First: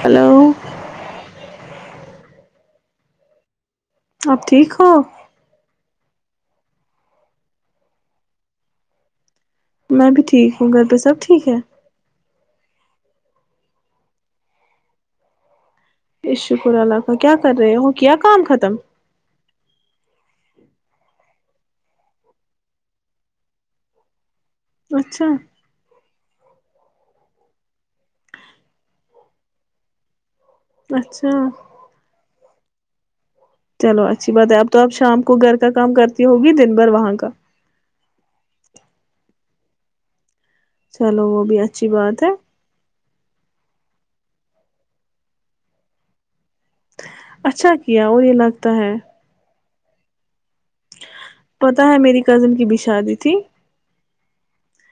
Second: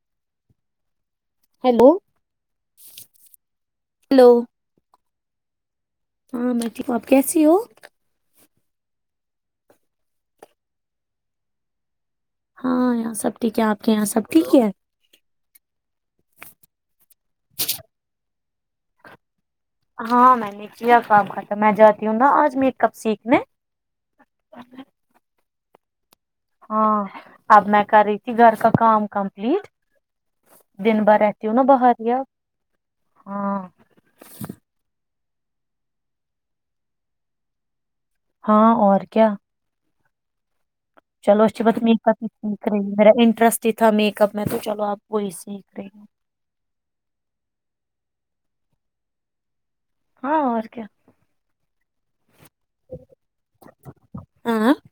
Hello [inaudible] hello [inaudible] hello اپ ٹھیک ہو [unintelligible] ہاں میں ٹھیک ہوں آپ کیسی ہو [unintelligible] میں بھی ٹھیک ہوں گھر پہ سب ٹھیک ہے [unintelligible] ہاں یہاں سب ٹھیک ہے آپ کے یہاں سب ٹھیک ہے شکر اللہ کا کیا کر رہے ہو کیا کام ختم ہاں میں نیچیا کام ختم میں جاتی ہوں نا آج میک اپ سیکھنے اچھا [unintelligible] ہاں اب میں کر رہی تھی گھر کا کام کمپلیٹ دن بھر اچھا رہتی ہ ہو نا باہر ہاں چلو اچھی بات ہے اب تو آپ شام کو گھر کا کام کرتی ہوگی دن بھر وہاں کا [unintelligible] ہاں اور کیا چلو وہ اچ بھی بت م اچھی پ بات ہے رہر انٹرسٹ تھا میک اپ میں تو چلو آپ وہی سیکھ رہے ہو [unintelligible] اچھا کیا اور یہ لگتا ہے ہاں اور [unintelligible] ا کیا [unintelligible] پتا ہے میری [unintelligible] کزن کی بھی شادی تھی [unintelligible] ہاں [unintelligible]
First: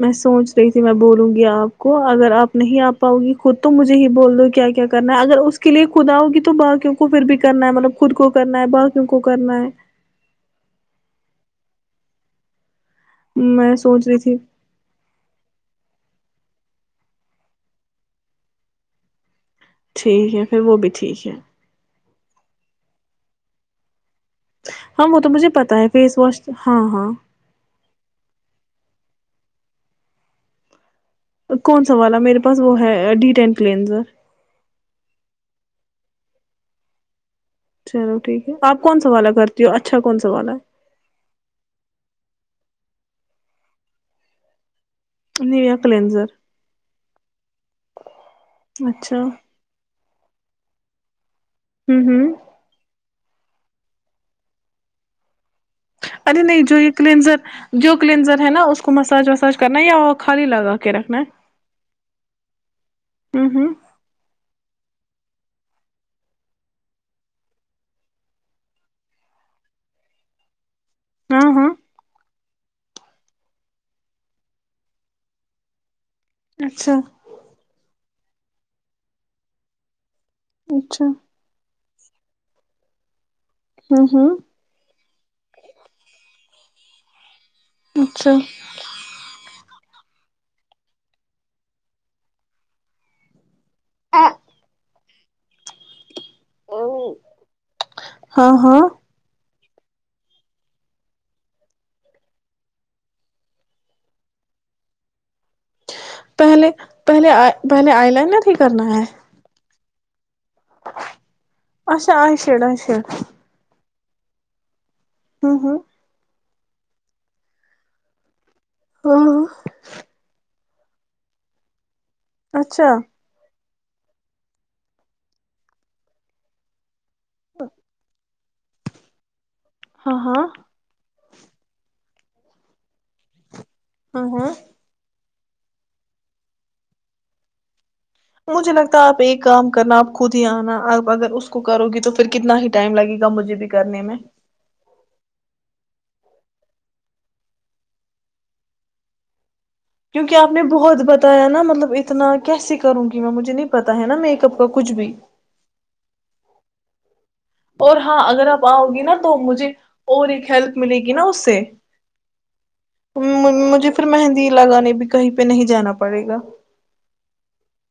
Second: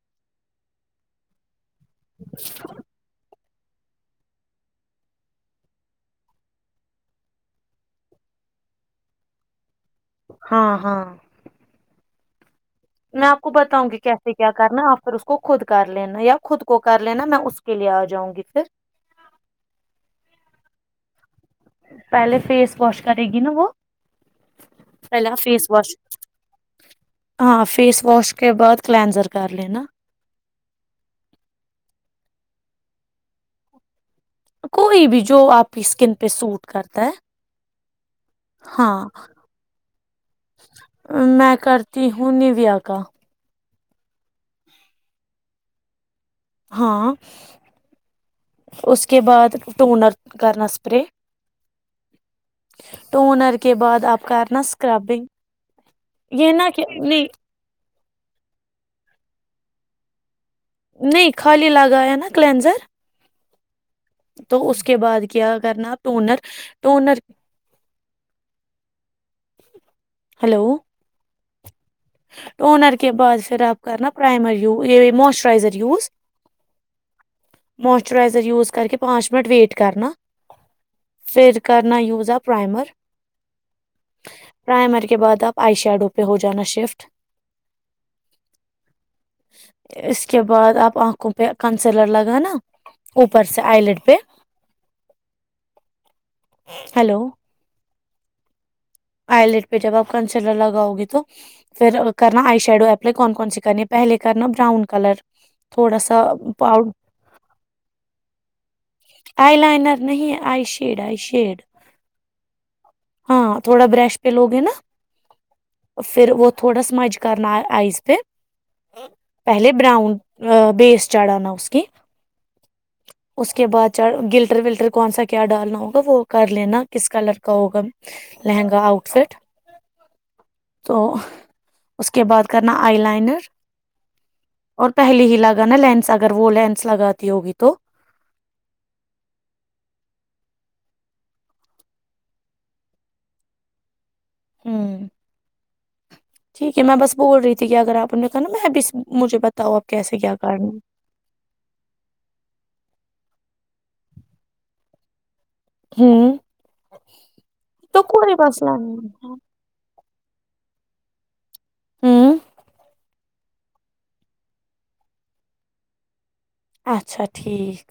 میں سوچ رہی تھی میں بولوں گی آپ کو اگر آپ نہیں آ پاؤ گی [unintelligible] خود تو مجھے ہی بول دو کیا کیا کرنا ہے اگر اس کے لیے خوداؤگی تو باقیوں کو پھر بھی کرنا ہے مطلب خود کو کرنا ہے باقیوں کو کرنا ہے [unintelligible] ہاں ہاں میں آپ کو بتاؤں گی سوچ رہی کیسے تھی کیا کرنا آپ پھر اس کو خود کر لینا یا خود کو کر لینا میں اس کے لیے آ جاؤں گی پھر [unintelligible] ٹھیک ہے پھر وہ بھی ٹھیک ہے پہلے فیس واش کرے گی نا وہ ہاں وہ تو پہلا مجھے فیس پتا ہے واش ہاں ہاں ہاں فیس واش کے بعد کلینزر کر لینا [unintelligible] کون سا والا میرے پاس وہ ہے ڈی ٹین کلینزر کوئی بھی جو آپ کی اسکن پہ سوٹ کرتا ہے چلو ٹھیک ہے آپ کون ہاں سوالا کرتی ہو اچھا کون سا والالا ہے آ کاا [unintelligible] نیو یا کلینزر [unintelligible] ہاں اس اچھا کے ہوں بعد ٹونر [unintelligible] کرنا اسپر [unintelligible] ہوں ہوں [unintelligible] ٹونر کے بعد آپ کرنا سکربنگ [unintelligible] ارے نہیں جو یہ کلنزر جو کلینزر ہے نا اس کو مساج وساج کرنا یا [unintelligible] کے رکھنا نہیں ہے خالی لگا ہے نا کلینزر ہوں ہوں تو اس کے بعد کیا کرنا ٹونر ٹونر ہلو ہاں ہاں تو اونر کے بعد پھر آپ کرنا پرائمر یہ موسچرائزر یوز اچھا مچرائزر یوز کر کے پانچ منٹ ویٹ کرنا اچھا نا یوزا پرائمر ہوں ہوں پرائمری کے بعد اب آئیشڈو پہ ہو جانا شفٹ اچھا اس کے بعد آپ آنکھوں پہ کنسلر لگ نا اوپر آئیلڈ پہ ہلو ہاں ہاں آلٹ پہ جب آپ کنسلر لگاؤ گے تو پھر کرنا آئی شیڈو اپلائی کون کون سی کرنی ہے پہلے کرنا براؤن کلر تھوڑا سا پہلے پاؤڈ پہلے پہلے آئ ل نا کرنا ہے آئی لائنر نہیں آ شڈ آ شی ہ اچھا آئی شیڈ آئی شیڈ تھا بر پ لوگ ہیں نا ہوں ہوں اور پھر وہ تھوڑا سا مچ کرنا آئس پ ہاں ہاں پہلے براؤن بیس چڑھانا اس کی اچھا اس کے بعد چ گلٹر ولٹر کون سا کیا ڈالنا ہوگا وہ کر لینا کس کلر کا ہوگا لہنگا آؤٹ فٹ ہاں ہاں تو اس کے بعد کرنا آئی لائنر ہاں ہاں اور پہلی ہی لگ ا نا لینس اگر وہ لینس لگاتی ہوگی تو مجھے لگتا ہے آپ ایک کام کرنا آپ خود ہی آنا آپ اگر اس کو کرو گی تو پھر کتنا ہی ٹائم لگے گا مجھے بھی کرنے میں ہوں ٹھیک ہے میں بس بول رہی تھی کہ اگر آپ نے کہا نا میں بھی مجھے بتا کیونکہ آپ نے بہت بتایا نا مطلب اتنا کیسے کروں گی میں مجھے نہیں پتا ہے نا میک اپ کا کچھ بھی ہوں اور تو ہاں کوئی اگر آپ مسئلہ آؤ گی نہیں نا تو ہے۔ مجھے اور ایک ہیلپ ملے گی نا اس سے ہوں مجھے پھر مہندی لگانے بھی کہیں پہ نہیں جانا پڑے گا اچھا ٹھیک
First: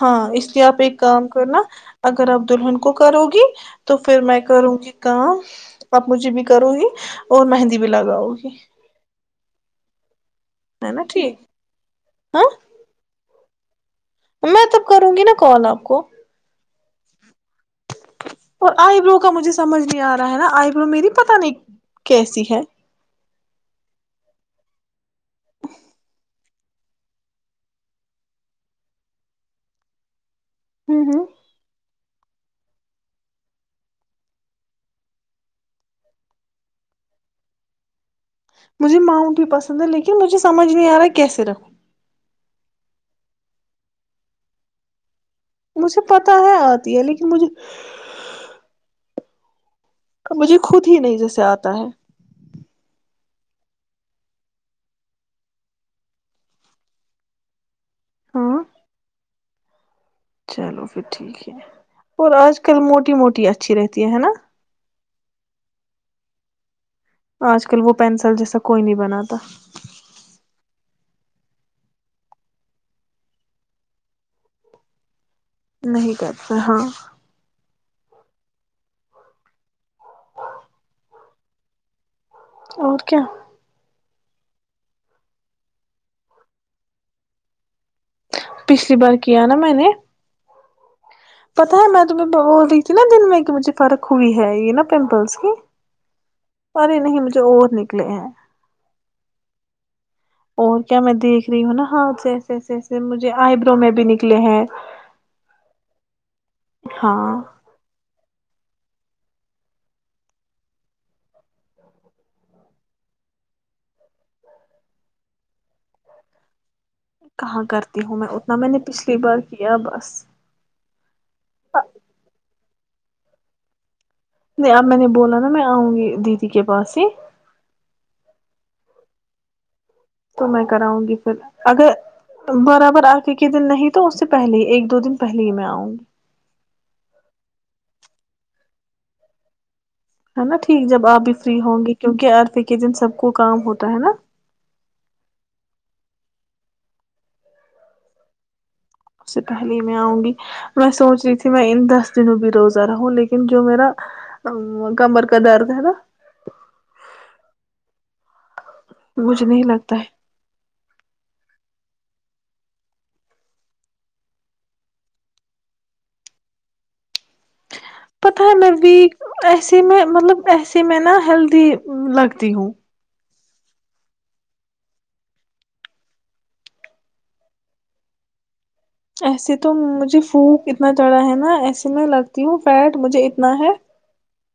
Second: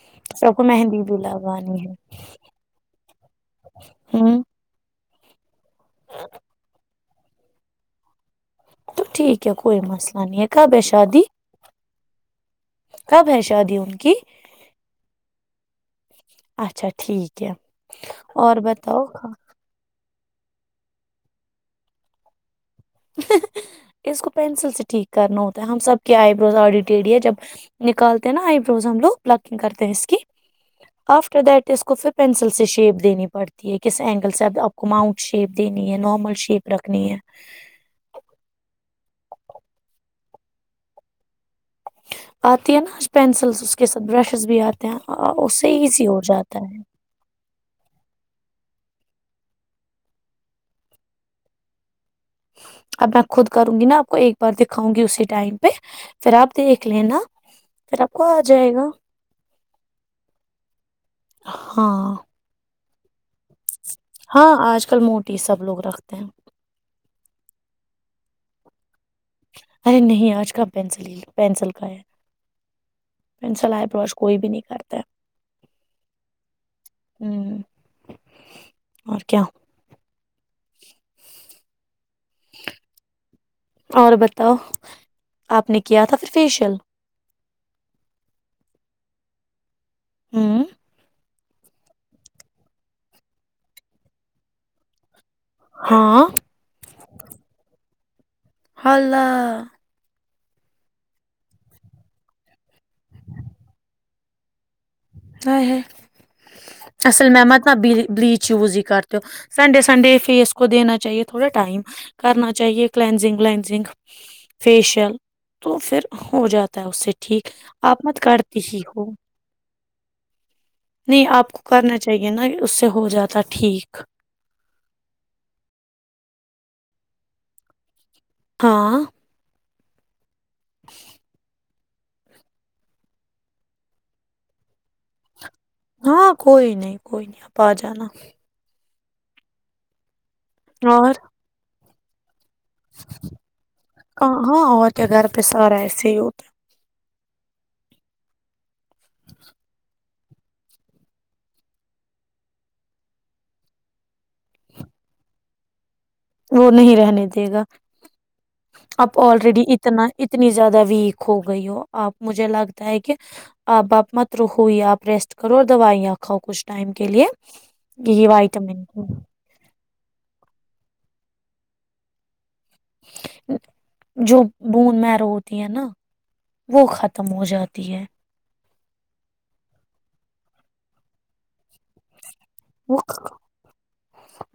ہاں اس سب لیے کو آپ ایک مہندی بھی کام کرنا لگانی ہے اگر آپ دلہن کو کرو گی تو پھر میں ہوں کروں گی کا [unintelligible] باپو جی بھی کروں گی اور مہندی بھی لگاؤ گی تو ٹھیک ہے کوئی مسئلہ نہیں ہے کب ہے نا شادی ٹھیک ہاں کب ہے ش شادی ان کی [unintelligible] میں تب کروں گی نا کال آپ کو اچھا ٹھیک ہے اور آئی برو کا مجھے سمجھ نہیں آ رہا ہے نا آئیبرو میری پت نہیں کیسی ہے اس کو پینسل سے ٹھیک کرنا ہوتا ہے ہم سب کے آئی بروز آڈٹ ڈڈی جب نکالتے ہیں نا آ ب روز ہم لوگ بلکنگ کرتے ہیں اس کی ہوں ہوں آفٹر دٹ اس کو فف پینسل سے شیپ دینی پڑتی ہے کس اینگل سے اب آپ کو ماؤنٹ شیپ دینی ہے نارمل شیپ رکھنی ہے مجھے ماؤنٹ بھی پسند ہے لیکن مجھے سمجھ نہیں آ رہا کیسےرف آتی ہے نا آج پینسلس اس کے ساتھ برشیز بھی آتے ہیں اس سے مجھے ایزی ہو پتا ہے جاتا آتی ہے لیکن مجھے ا مجھے خود ہی نہیں جیسے آتا ہے اب میں خود کروں گی نا آپ کو ایک بار دکھاؤں گی اسی ٹائم پہ پھر آپ دیکھ لینا پھر آپ کو آ ہاں جائے گا چلو پھر ٹھیک ہے ہاں اور آج کل موٹ [unintelligible] ہاں آج کل موٹی سب لوگ رکھتے ت [unintelligible] آج کل وہ پینسل جیسا کوئی نہیں بنا ارے نہیں آج کا پینسل لو پینسل کا ہے پینسل آئے بروش کوئی بھی نہیں کرتا نہیں کرتا ہاں ہے ہوں اور کیا اور کیا اور بتاؤ آپ نے کیا تھا پھر فیشیل پچھلی بار کیا نا میں نے ہاں پتا ہے میں تمہیں بول رہی تھی نا دن میں کہ مجھے فرق ہوئی ہے یہ نا پمپلس کی ہاں پر یہ نہیں مجھے اور نہیں پل ہیں [unintelligible] حلاو اور کیا میں دیکھ رہی ہوں نا ہاتھ سے ایسے ایسے ایسے مجھے آئی برو میں بھی نکلے ہیں ہ ہ اصل ہاں میں مت نا بلیچیوز کرتے ہو سنڈے سنڈے فیس کو دینا چاہیے تھوڑا ٹائم کرنا چاہیے کلینزنگ ولینزنگ فیشیل تو پھر ہو جاتا ہے اس سے ٹھیک کہاں کرتی آپ ہوں مت میں اتنا کرتی میں نے ہی ہو پچھلی بار کیا بس بس نہیں آپ کو کرنا چاہیے نا اس سے ہو جاتا ٹھیک نہیں اب میں نے بولا نا میں آؤں گی دیدی کے پاس ہی ہاہ تو میں کراؤں گی پھر اگر برابر آگے کے دن نہیں تو اس سے پہلے ایک دو دن پہلے ہی میں آؤں گی ہاں کوئی نہیں کوئی نہیں آپ آ جانا ہے نا ٹھیک اور جب آپ بھی فری ہوں گے کیونکہ پ کے دن سب کو کام ہوتا ہے نا کہاں اور کیا گھر پہ سارا ایسے ہی ہوتا اس سے پہلے ہی میں آؤں گی میں سوچ رہی تھی میں ان دس دنوں بھی روزہ رہا ہوں لیکن جو میرا کمر کا درد ہے نا وہ نہیں رہنے دے گا اب مجھے آلریڈی نہیں لگتا اتنا ہے اتنی زیادہ ویک ہو گئی ہو آپ مجھے لگتا ہے کہ آپ باپ مت رخو یہ آپ ریسٹ کرو اور دوائیاں کھاؤ کچھ ٹائم کے لیے یہ پتہ میں وائٹامن ویک کی ایسے میں مطلب ایسے میں نا ہیلدی لگتی ہوں جو بوند میرو ہوتی ہے نا وہ ختم ہو جاتی ہے ایسے تو مجھے پھونک اتنا چڑا ہے نا ایسے میں لگتا ہوں فیٹ وہ مجھے اتنا ہے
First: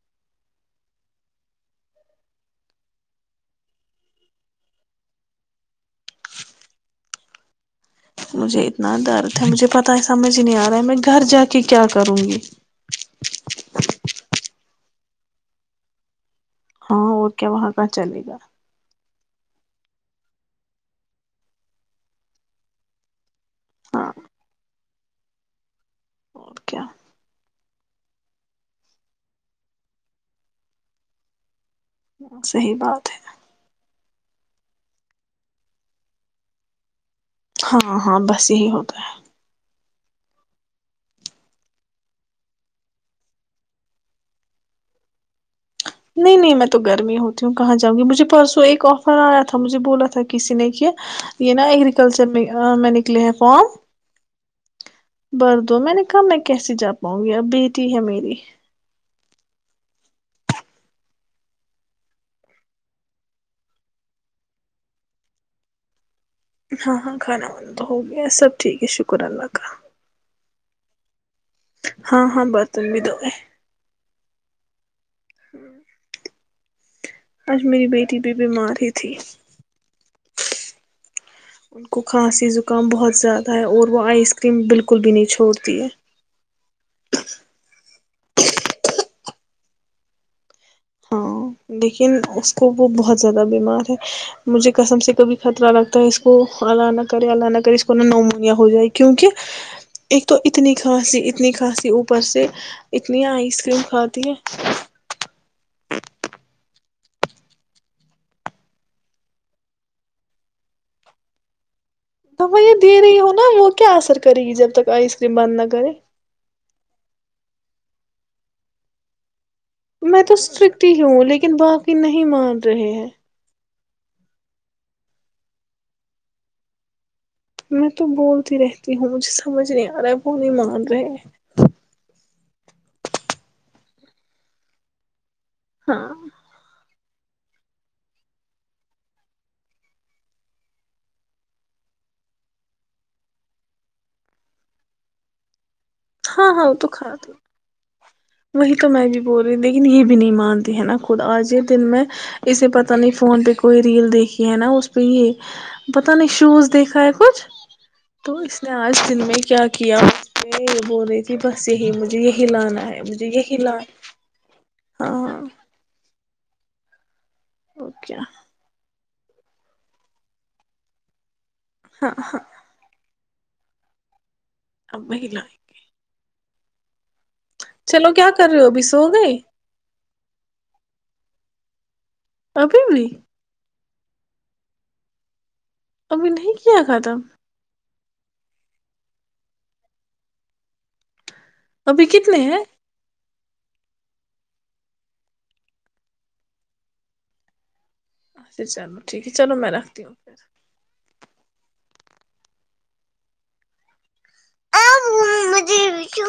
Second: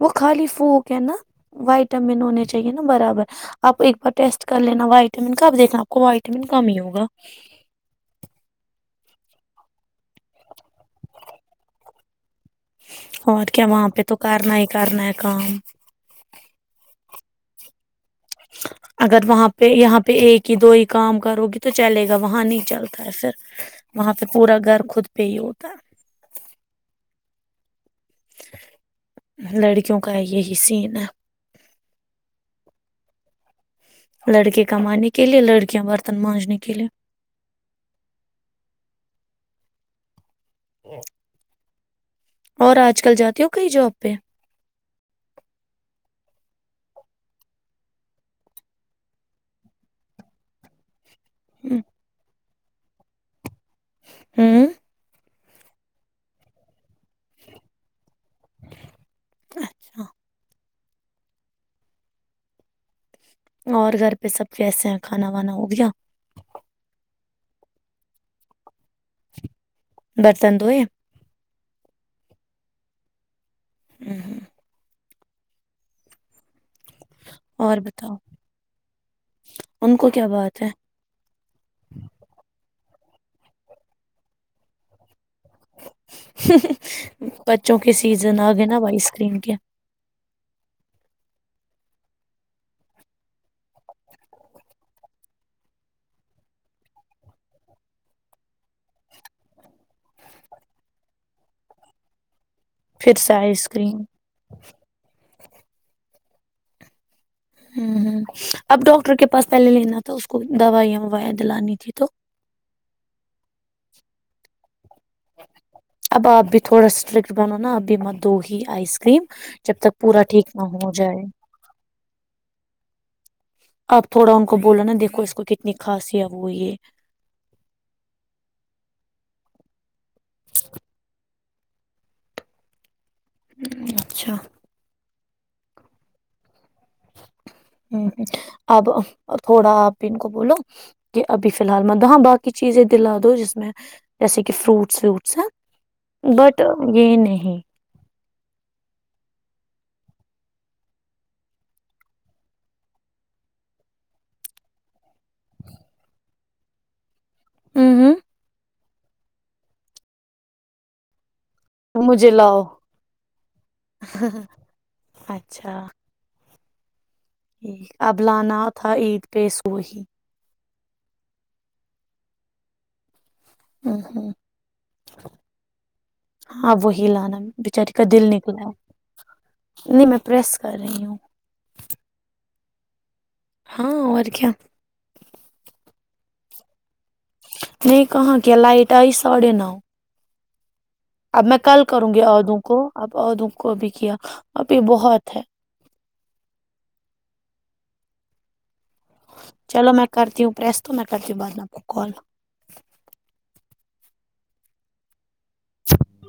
وہ خالی پوک ہے نا وائٹامن ہونے چاہیے نا برابر آپ ایک بار ٹیسٹ کر لینا وائٹامن کا دیکھنا آپ کو وائٹامن کم ہی ہوگا مجھے اتنا درد ہے مجھے پتا ہے سمجھ نہیں آ رہا ہے میں گھر جا کے کیا کروں گی اور کیا وہاں پہ تو کرنا ہی کرنا کا ہاں اوکے وہاں کا چلے گا اگر وہاں پہ یہاں پہ ایک ہی دو ہی کام کرو گی تو چلے گا وہاں نہیں چلتا ہے پھر ہاں وہاں پہ پورا گھر خود پ ہو کاا اور کیا لڑکیوں کا یہی سین ہے ہ صحی بات ہے لڑکے کمانے کے لیے لڑکیاں برتن مانجنے کے لیے ہاں ہاں بس یہی ہوتا ہے اور آج کل جاتی ہ کئی جاب پہ [unintelligible] نہیں نہیں میں تو گرمی ہوتی ہوں کہاں جاؤں گی مجھے پرسوں ایک آفر آیا تھا مجھے بولا تھا کسی نے کیا [unintelligible] یہ نا ہوں ایگگریکلچر میں [unintelligible] ا میں نکلے ہیں فون [unintelligible] ہوں [inaudible] بر دو میں نے کہا میں کیسے جا پاؤں گی اب بیٹی ہے میری [unintelligible] اچھا [inaudible] اور گھر پہ سب کیسے ہیں کھانا وانا ہو گیا [unintelligible] ہاں ہاں کھانا وانا تو ہو گیا سب ٹھیک شکر اللہ کا [inaudible] پسندو ہے [inaudible] ہاں ہاں برتم بھی دوئے [unintelligible] ہوں ہوں [inaudible] ہاں [unintelligible] آج اور میری بتاؤ بیٹی بھی بیمار ہی تھی ان کو کیا بات ہے ان کو کھانسیک [unintelligible] کام بہت زیادہ ہے اور وہ آئس کریم بالکل بھی نہیں چھ [unintelligible] بچوں کی [inaudible] سیزن آ گئے نا آائس کریم کے [unintelligible] ہاں لیکن اس کو وہ بہت زیادہ بیمار ہے مجھے کسم سے کبھی خطرہ لگتا ہے اس کو الہ نہ کرے ا نہ کرے اس کو نہ نومونیا ہو جائے کیونکہ ایک تو اتنی کھانسی اتنی کھانسی اوپر سے [unintelligible] اتنی آئس کریم کھاتی ہیں [unintelligible] ہوں ہوں اب ڈاکٹر کے پاس پہلے لینا تھا اس کو دوائیاں وائیاں دلانی تھی تو تو میں یہ دے رہی ہوں نا وہ کیا اثر کرے گی جب تک [unintelligible] تو آئس کریم بند نہ کرے [unintelligible] اب آپ بھی تھوڑا سٹرکٹ بنو نا آب ما د دو ہیی آئس کررییم [unintelligible] میں تو اسٹرکٹ ہی ہوں لیکن باقی نہیں مان رہے ہیں [unintelligible] آپ تھوڑا ان کو بولاو نا دیکھو اس کو کتنی خاص وہ یہ [unintelligible] میں تو بولتی رہتی ہوں مجھے سمجھ نہیں آ رہا ہے وہ نہیں مان رہے [unintelligible] اچھا [unintelligible] ہاں [inaudible] ہ ہ اب تھوڑا آپ ان کو بولو کہ ابھی فی الحال م ہاں باقی چیزیں دلا دو جس میں جیسے کہ فروٹس ووٹس ہیں [unintelligible] ہاں بٹ ہاں وہ تو یہ کھاتے نہیں [unintelligible] وہی تو میں بھی بول رہی ہ لیکن یہ بھی نہیں مانتی ہے نا خود آج یہ دن میں اسے پتا نہیں فون پہ کوئی ریل دیکھی ہے نا اس پہ یہ پتا نہیں شوز دیکھا ہے کچھ ہوں ہ تو اس نے آج دن میں کیا کیا اس بول رہی تھی [unintelligible] کہ بس یہی مجھے یہی لانا ہے [unintelligible] ل [inaudible] اچھا [inaudible] اب کیا لانا تھا عید [unintelligible] پیسواہی [inaudible] ہاں ہاں [unintelligible] ہ ہوں اب ہ لائیں گے ہاں وہی لانا بچاری کا چلو کیا دل کر رہے ہو نکلا ہے ابھی سو گئے نہیں میں پریس کر رہی ہوں ابھیبڑی ہاں اور کیا ابھی نہیں کیا خ تھام نہیں کہاں کے لائٹ ہے ساڑھے نو اب میں کل ابھی کروں گی کتنے ادوں ہیں کو اب ادوں کو بھی کیا ابھی بہت ہے اھا چلو ٹھیک ہے چلو رکھتی میں کرتی ہوں پھر پرس تو میں کرتی ہوں بعد میں کال ا مججے